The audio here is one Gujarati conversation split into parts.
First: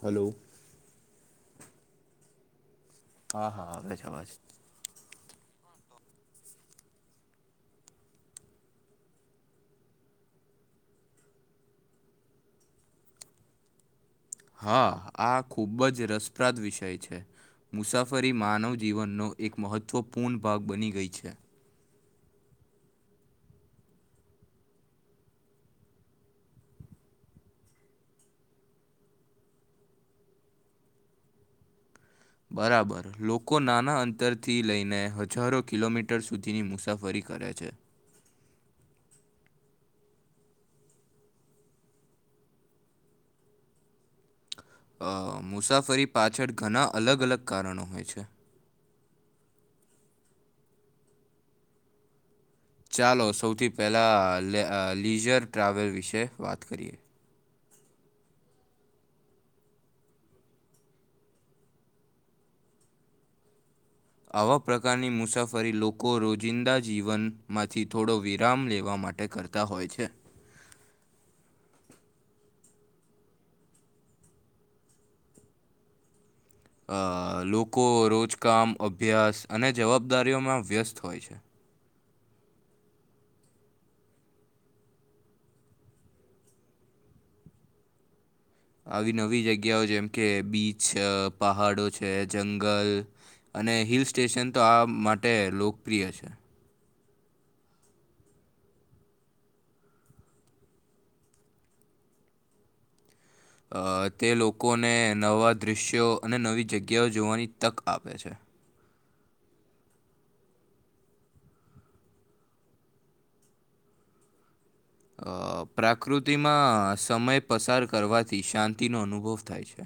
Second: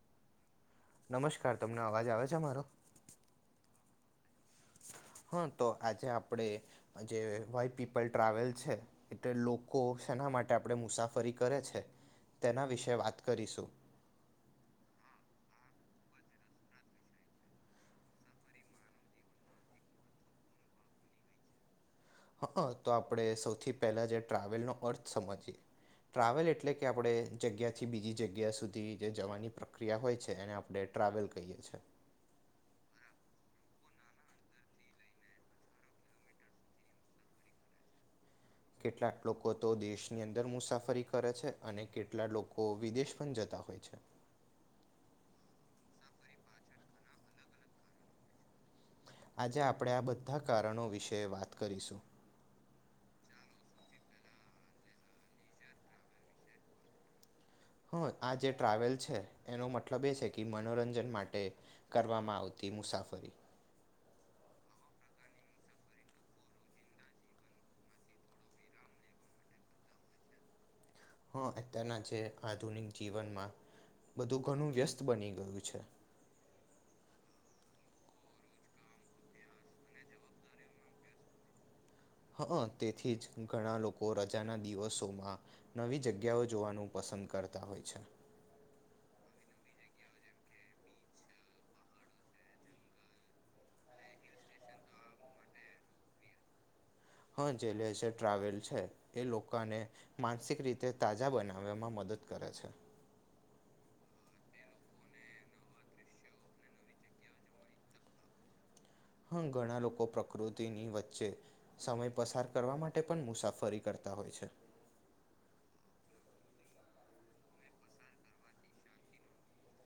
હલો. નમસ્કાર તમને અવાજ આવે છેમારો? હા હા આવે છે અવાજ. હા તો આજે આપડે જે વા પીપલ ટ્રાવેલ છે એટલે લોકો ના માટે આપણે મુસાફરી કરે છે તેના વિશે વાત કરીશું. હા આ ખુબ જ રસપ્રદ વિષય છે. મુસાફરી માનવ જીવનનો એક મહત્વપૂર્ણ ભાગ બની ગઈ છે. હા અ તો આપડે સૌથી પહેલા જે ટ્રાવેલ નો અર્થ સમજીએ. ટ્રાવેલ એટલે કે આપડે જગ્યાથી બીજી જગ્યા સુધી જે જવાની પ્રક્રિયા હોય છે એને આપડે ટ્રાવેલ કહીએ છે. બરાબર લોકો નાના અંતરથી લઈને હજારો કિલોમીટર સુધીની મુસાફરી કરે છે. [inaudible] કેટલાક લોકો તો દેશની અંદર મુસાફરી કરે છે અને કેટલા લોકો વિદેશ પણ જતા હોય છે. મુસાફરી પાછળ ઘણા અલગ અલગ કારણો હોય છે. આજે આપણે આ બધા કારણો વિશે વાત કરીશું. ચાલો સૌથી પહેલા અ લે અ લીઝર ટ્રાવેલ વિશે વાત કરીએ. હ આ જે ટ્રાવેલ છે એનો મતલબ એ છે કે મનોરંજન માટે કરવામાં આવતી તી મુસાફરી. આવા પ્રકારની મુસાફરી લોકો રોજિંદા જીવનમાંથી થોડો વિરામ લેવા માટે કર તા હોય છે. [inaudible] અત્યારના જે આધુનિક જીવનમાં બધું ઘણું વ્યસ્ત બની ગયું છે. અ લોકો રોજકામ અભ્યાસ અને જવાબદારીઓમાં વ્યસ્ત હોય છે. હ અ તેથી જ ઘણા લોકો રજાના દિવસોમાં નવી જગ્યાઓ જોવાનું પસંદ કરતા હોય છે. આવી નવી જગ્યાઓ જેમ કે બીચ છે પહાડો છે જંગલ અને હિલ સ્ટેશન તો આ માટે લોકપ્રિય છે. હા જે લેઝર ટ્રાવેલ છે એ લોકાને માનસિક રીતે તાજા બનાવમાં મદદ દ કરે છે. અ તે લોકોને નવા દૃશ્યો અને નવી જગ્યાઓ જોવાની તક આપે છે. હમ ઘણા લોકો પ્રકૃતિની વચ્ચે સમય પસાર કરવા માટે પણ મુસાફરી કર તા હોય છે. અ પ્રાકૃતિમાં સમય પસાર કરવાથી શાંતિનો અનુભવ થાય છે.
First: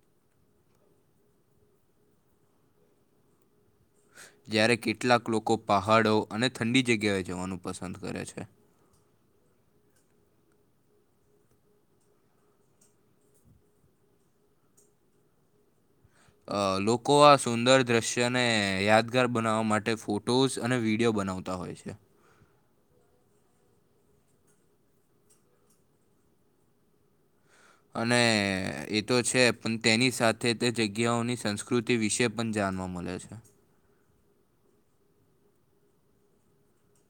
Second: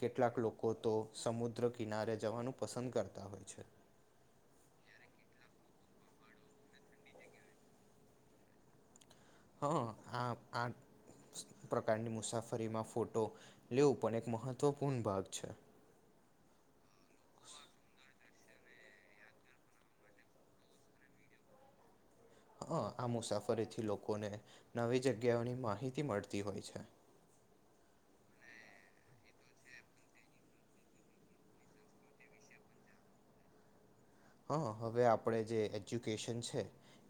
કેટલાક લોકો તો સમુદ્ર કિનારે જવાનું પસંદ કરતા હોય છે. જ્યારે કેટલાક લોકો પહાડો અને ઠંડી જગ્યાએ જવાનું પસંદ કરે છે. હ આ આ પ્રકારની મુસાફરીમાં ફોટો લેવું પણ એક મહત્વપૂર્ણ ભાગ છે. અ લોકો આ સુંદર દ્રશ્યને યાદગાર બનાવવા માટે ફોટોઝ અને વિડીયો બ નાવતા હોય છે. હ આ મુસાફરીથી લોકોને નવી જગ્યાઓની માહિતી મળતી હોય છે. [inaudible] અને એ તો છે પણ તેની સાથે તે જગ્યાઓની સંસ્કૃતિ વિશે પણ જાણ વા મળે છે. હા હવે આપણે જે એજ્યુકેશન છે,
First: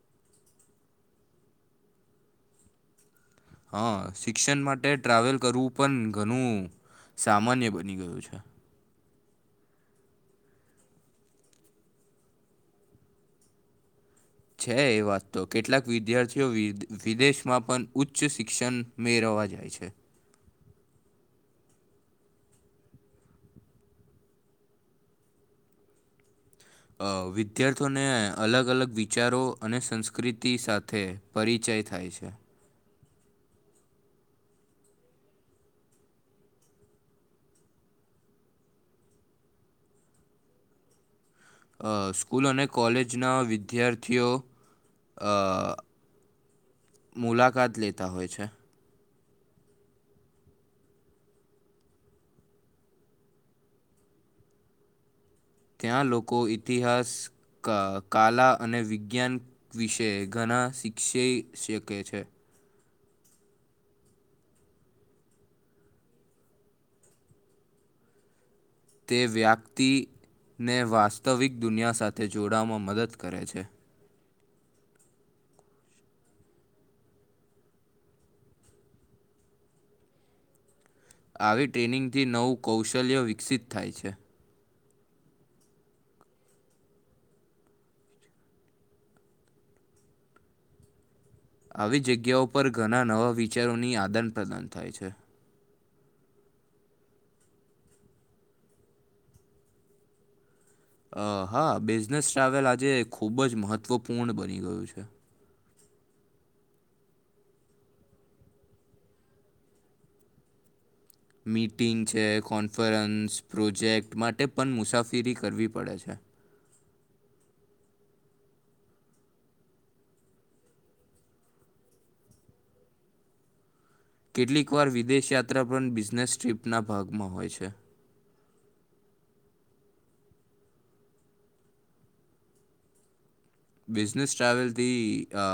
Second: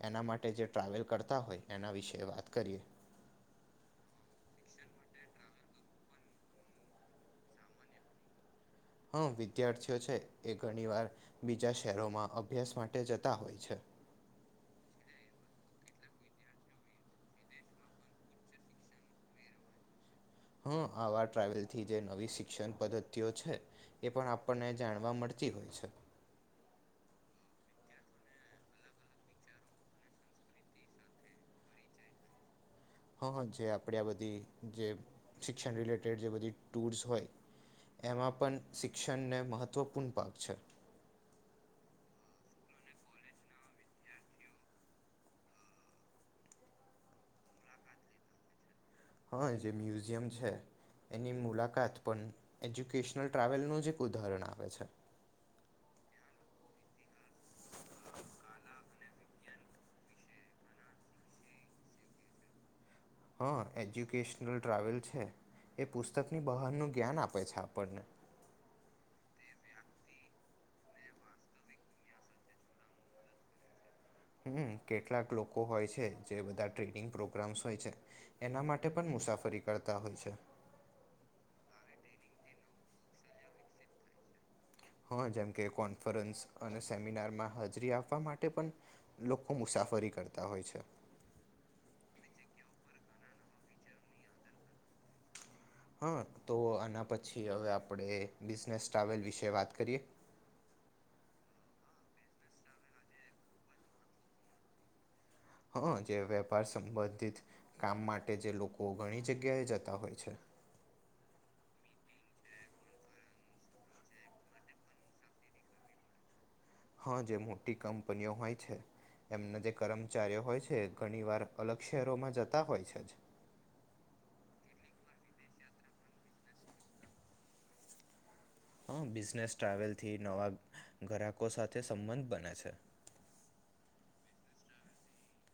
એના માટે જે ટ્રાવેલ કરતા હોય એના વિશે એ વાત કરીએ. હા શિક્ષણ માટે ટ્રાવેલ કરવું પણ ઘણું સામાન્ય બની ગયું છે. હમ વિદ્યાર્થીઓ છે એ ઘણી વાર બીજા શહેરોમાં અભ્યાસ માટે જતા હોય છે. છે એ વાત તો કેટલાક વિદ્યાર્થીઓ વી વિદેશમાં પણ ઉચ્ચ શિક્ષણ મેળવ વા જાય છે. હા આવા ટ્રાવેલથી જે નવી શિક્ષણ પદ્ધતિઓ છે, એ પણ આપણને જાણવા મળ તી હોય છે. અ વિદ્યાર્થીઓને અલગ અલગ વિચારો અને સંસ્કૃતિ સાથે પરિચય ય થાય છે. હા જે આપણે આ બધી જે શિક્ષણ રિલેટેડ જે બધી ટૂલ્સ હોય એમાં પણ શિક્ષણને મહત્વપૂર્ણ ભાગ છે. સ્કૂલ અને કોલેજના વિદ્યાર્થીઓ અ મુલાકાત લેતા હોય છે. હા જે મ્યુઝિયમ છે. એની મુલાકાત પણ એજ્યુકેશનલ ટ્રાવેલ નુ જ એક ઉદાહરણ આપે છે. ત્યાં લોકો ઇતિહાસ કાલા અને વિજ્ઞાન વિશે ઘણા ના શિક્ષી શકે છે. હા એજ્યુકેશનલ ટ્રાવેલ છે. એ પુસ્તકની બહાર નું જ્ઞાન આપે છે આપણને એ વ્યક્તિને વાસ્તવિક દુનિયા સાથે જોડવામાં મદદ કરે છે. હમ્મ કેટલાક લોકો હોય છે જે બધા ટનિંગ પ્રોગ્રામ્સ હોય છે એના માટે પણ મુસાફરી કરતા હોય છે. આવી ટ્રેનિંગથી નવું કૌશલ્ય વિકસિત થાય છે. હા જેમકે કોન્ફરન્સ અને સેમિનારમાં હાજરી આપવા માટે પણ લોકો મુસાફ મુસાફરી કરતા હોય છે. આવી જગ્યાઓ પર ઘણા નવા વિચારોની આદાન પ્ર્રદાન થાય છે. હા તો આના પછી હવે આપણે બિઝનેસ ટ્રાવેલ વિશે વાત કરીએ. અ હા બિઝનેસ ટ્રાવેલ આજે ખૂબ જ મહત્વપૂર્ણ બની ગયું છે. હા જે વેપાર સંબંધિત કામ માટે જે લોકો ઘણી જગ્યાએ જતા હોય છે. [inaudible] મીટિંગ છે કોન્ફરન્સ પ્રોજેક્ટ માટે પણ મુસાફિરી કરવી પડે છે. હા જે મોટી કંપનીઓ હોય છે. એમના જે કર્મચારીઓ હોય છે, ઘણી વાર અલગ શહેરોમાં જતા હોય છે જ. કેટલીક વાર વિદેશ યાત્રા પણ બિઝનેસ ટ્રીપના ભાગમાં હોય છે. હા બિઝનેસ ટ્રાવેલથી નવા ગ્રાહકો સાથે સંબંધ બને છે. બિઝનેસ ટ્રાવેલથી અ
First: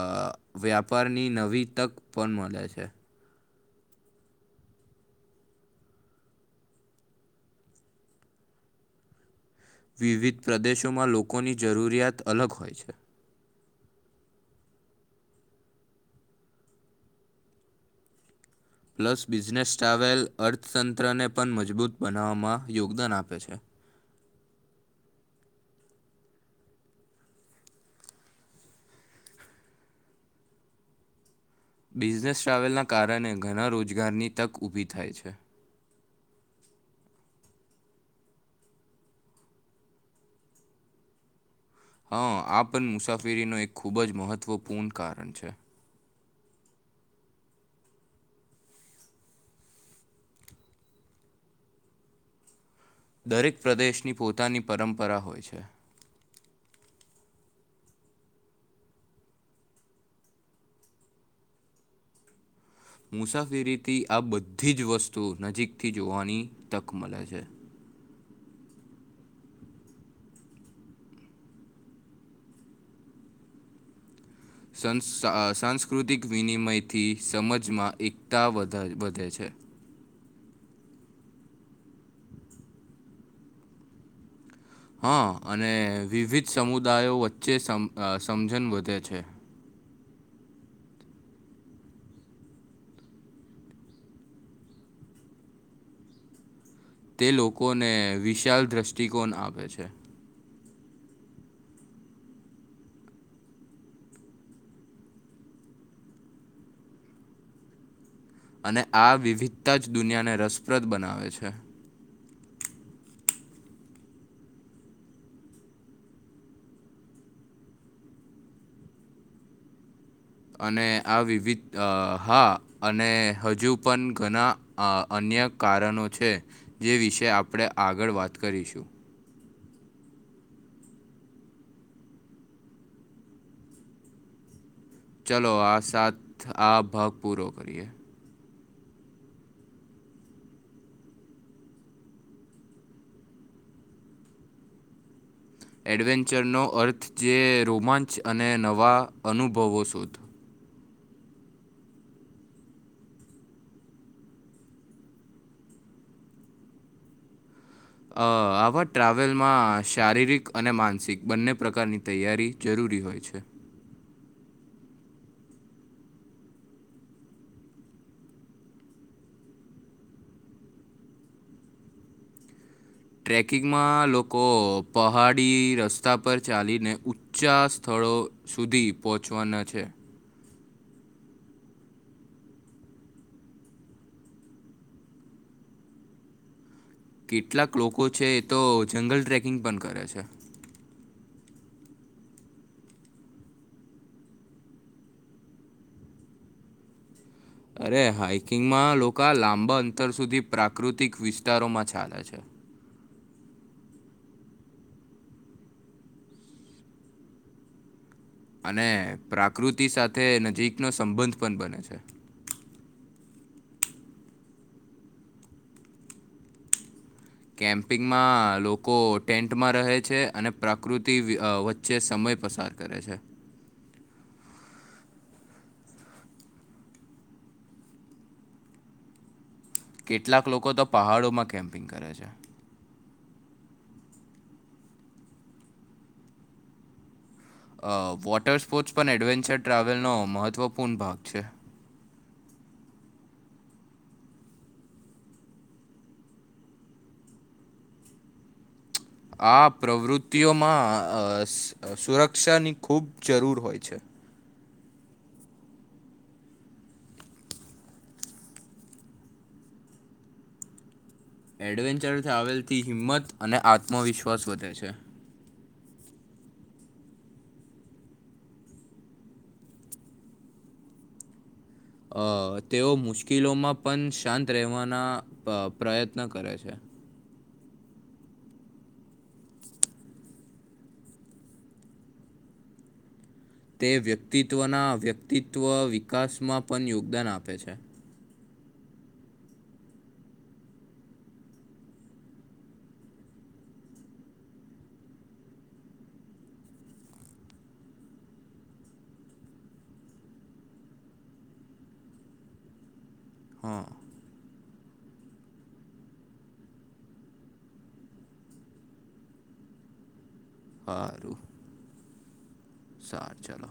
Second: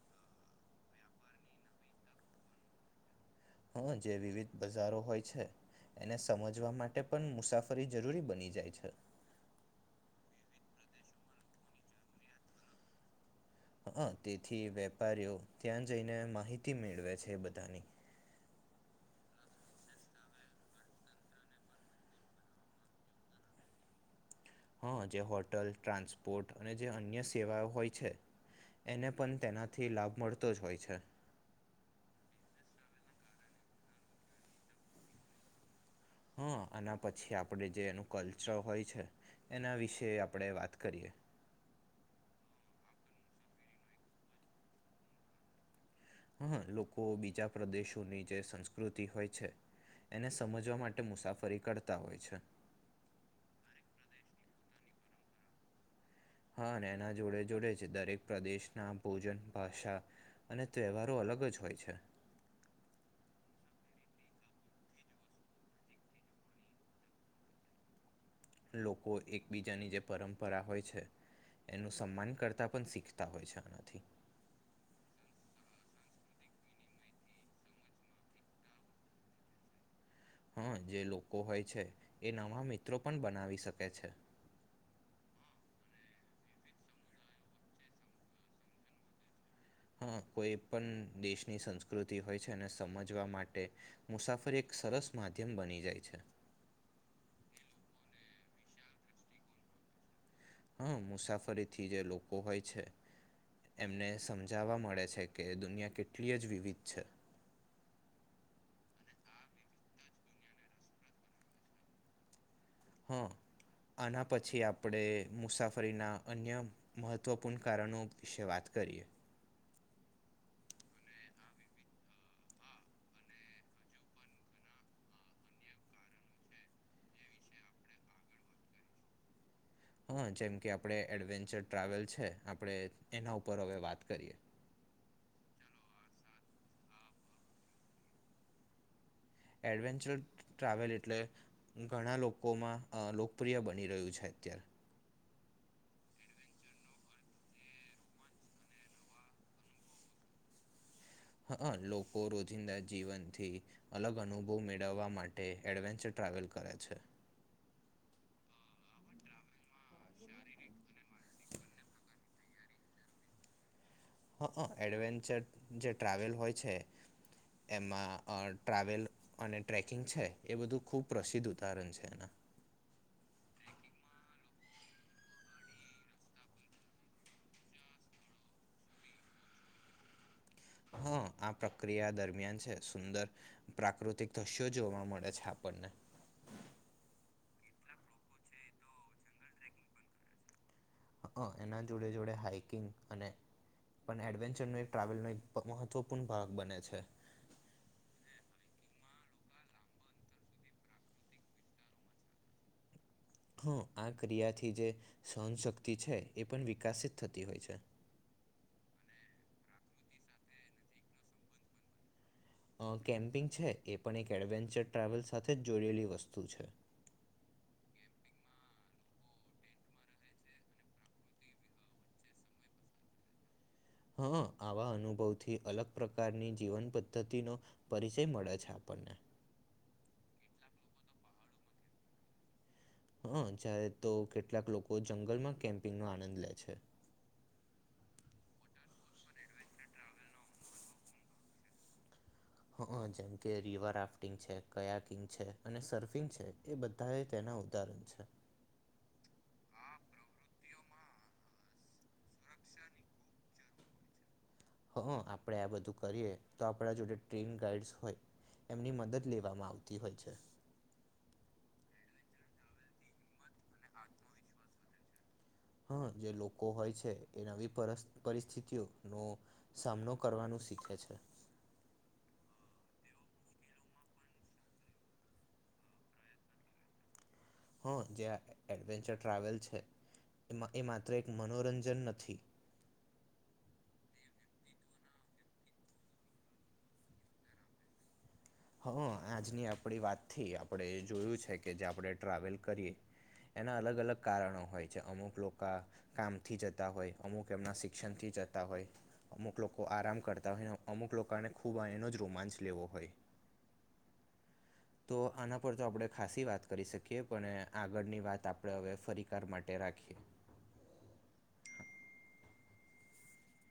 વ્યાપારની નવી તક પણ મલે છે. હા જે વિવિધ બજારો હોય છે. એને સમજવા માટે પણ મુસાફરી જરૂરી બની જાય છે. વિવિધ પ્રદેશોમાં લોકોની જરૂરિયાત અલગ હોય છે. હ તેથી વેપારીઓ ત્યાં જઈને માહિતી મેળવે છે બધાની. [inaudible] પ્લસ બિઝનેસ ટ્રાવેલ અર્થતંત્રને પણ મજબૂત બનાવવામાં યોગદાન આપે છે. હા જે હોટલ, ટ્રાન્સપોર્ટ અને જે અન્ય સેવાઓ હોય છે... એને પણ તેનાથી લાભ મળતો જ હોય છે. બિઝનેસ ટ્રાવેલના કારણે ઘણા રોજગારની તક ઉભી થાય છે. હા એના પછી આપડ જે એનું કલ્ચર હોય છે... એના વિશે આપણે વાત કરીએ. હા આ પણ મુસાફરીનું એક ખૂબ જ મહત્વપૂર્ણ કારણ છે. હા લોકો બીજા પ્રદેશોની જે સંસ્કૃતિ હોય છે... એને સમજવા માટે મુસાફરી કરતા હોય છે. દરેક પ્રદેશની પોતાની પરંપરા હોય છે. હા એના જોડે જોડે જ દરેક પ્રદેશના ભોજન, ભાષા... અને તહેવારો અલગ જ હોય છે. મુસાફિરીથી આ બધી જ વસ્તુઓ નજીકથી જોવાની તક મલે છે. [inaudible] લોકો એકબીજાની જે પરંપરા હોય છે... એનું સન્માન કરતા પણ શીખતા હોય છે આનાથી. સંસ સાંસ્કૃતિક વિનિમયથી સમજમાં એકતા વધ વધે છે. [inaudible] હા જે લોકો હોય છે એ નવા મિત્રો પણ બનાવી શકે છે. હા અને વિવિધ સમુદાયો વચ્ચે સમ સમજણ વધે છે. હા કોઈ પણ દેશની સંસ્કૃતિ હોય છે એને સમજવા માટે મુસાફરી એક... એક સરસ માધ્યમ બની જાય છે. તે લોકોને વિશાલ દ્રષ્ટિકોણ આપે છે. હમ્મ, મુસાફરી થી જે લોકો હોય છે એમને સમજાવવા મળે છે કે દુનિયા કેટલી જ વિવિધ છે. અને આ વિવિધતા જ દુનિયાને રસપ્રદ બનાવે છે. હા. આના પછી આપણે મુસાફરીના અન્ય મહત્વપૂર્ણ કારણો વિશે વાત કરીએ. અને આ વિવિધ હા અને હજુ પણ ઘણા અ અન્ ક્યાં કારણો છે જે વિશે આપણે આગળ વાત કરીશું હા જેમ કે આપણે એડવેન્ચર ટ્રાવેલ છે આપણે એના ઉપર હવે વાત કરીએ. હ ચાલો આ સાત આ ભગ પૂરો કરીએ. એડવેન્ચર ટ્રાવેલ એટલે ઘણા લોકોમાં લોકપ્રિય બની રહ્યું છે. અત્યારે એડવેન્ચરનો અર્થ જે રોમાંચ અને નવા અનુભવો શોધ. હક લોકો રોજિંદા જીવનથી અલગ અનુભવ મેળવવા માટે એડવેન્ચર ટ્રાવેલ કરે છે. અ આવા ટ્રાવેલમાં શારીરિક અને માનસિક બંને પ્રકારની તૈયારી જરૂરી પૂરી હોય છે. હઅ એડવેન્ચર જે ટ્રાવેલ હોય છે. એમાં અ ટ્રાવેલ અને ટ્રેકિંગ છે એ બધું ખુબ પ્રસિદ્ધ ઉદાહરણ છે એના. [inaudible] [unintelligible] ટ્રેકિંગમાં લોકો પહાડી રસ્તા પર ચાલીને ઊંચા સ્થળ સ્થળો સુધી પહોંચવાના છે. હા. આ પ્રક્રિયા દરમિયાન છે સુંદર પ્રાકૃતિક દ્રશ્યો જોવા મળે છે આપણને. હ કેટલાક લોકો છે એ તો જંગલ ટ્રેકિંગ પણ કરે છે. હ એના જોડે જોડે હાઈકિંગ અને પણ એડવેન્ચર નું એક ટ્રાવેલ ન એક મહત્વપૂર્ણ ભાગ બને છે. અરે હાઈકિંગમાં લોકો લાંબા અંતર સુધી પ્રાકૃતિક વિસ્તારોમાં ચાલે છે. [inaudible] હા આ ક્રિયાથી જે સહનશક્તિ છે એ પણ વિકસિત થતી હોય છે. અને પ્રાકૃતિ સાથે નજીકનો સંબંધ પણ બને છે. અ કેમ્પિંગ છે એ પણ એક એડવેન્ચર ટ્રાવેલ સાથે જ જોડેલી વસ્તુ છે. કેમ્પિંગમાં લોકો ટેન્ટમાં રહે છે અને પ્રકૃતિ વ વચ્ચે સમજ એ પસાર કરે છે. હા હા આ અનુભવથી અલગ પ્રકારની જીવન પદ્ધતિનો પરિચય મળે છે આપણને. કેટલાક લોકો તો પહાડોમાં કેમ્પિંગ કરે છે. હઅ જ્યારે તો કેટલાક લોકો જંગલમાં કેમ્પિંગ નો આનંદ લે છે. અ વોટર સ્પોર્ટ્સ પણ એડવેન્ચર ટ્રાવેલનો મહત્વપૂર્ણ ભાગ છે. જેમ કે રિવર રાફ્ટિંગ છે, કયાકિંગ છે અને સર્ફિંગ છે એ બધા એ તે વધારે છે. આ પ્રવૃત્તિઓમાં અ સુરક્ષાની ખૂબ જરૂર હોય છે. હ આપડે આ બધું કરીએ તો આપણા જોડે ટ્રેન ગાઈડસ હોય... એમની મદદ લેવામાં આવતી હોય છે. એડવેન્ચર ટ્રાવેલથી હિંમત અને આત્મવિશ્વાસ વધે છે. હા જે લોકો હોય છે એ નવી પર પરિસ્થિતિઓ નો સામનો કરવાનું... શીખે છે. અ તેઓ મુશ્કેલોમાં પણ શાંત રહેવાના પ પ્રયત્ન કરે છે. હ જે એડવેન્ચર ટ્રાવેલ છે. એમાં એ માત્ર એક મનોરંજન નથી. એ વ્યક્તિત્વના વ્યક્તિત્વ વિકાસમાં પણ યોગદાન આપે છે. હા આજની આપડી વાત થી આપણેે એ જોયું છે કે જે આપણે ટ્રાવેલ કરીએ... એના અલગ અલગ કારણો હોય છે, અમુક લોકા કામથી જતા હોય, અમુક એમના શિક્ષણથી... જતા હોય, અમુક લોકો આરામ કરતા હોય, ને અમુક લોકોને ખૂબ એનો જ રોમાંચ લેવો હોય. હા. તો આના પર તો આપણે ખાસી વાત કરી શકીએ, પણ આગળની વાત આપડે હવે ફરીકાર માટે... રાખીએ. આરું સાર ચાલો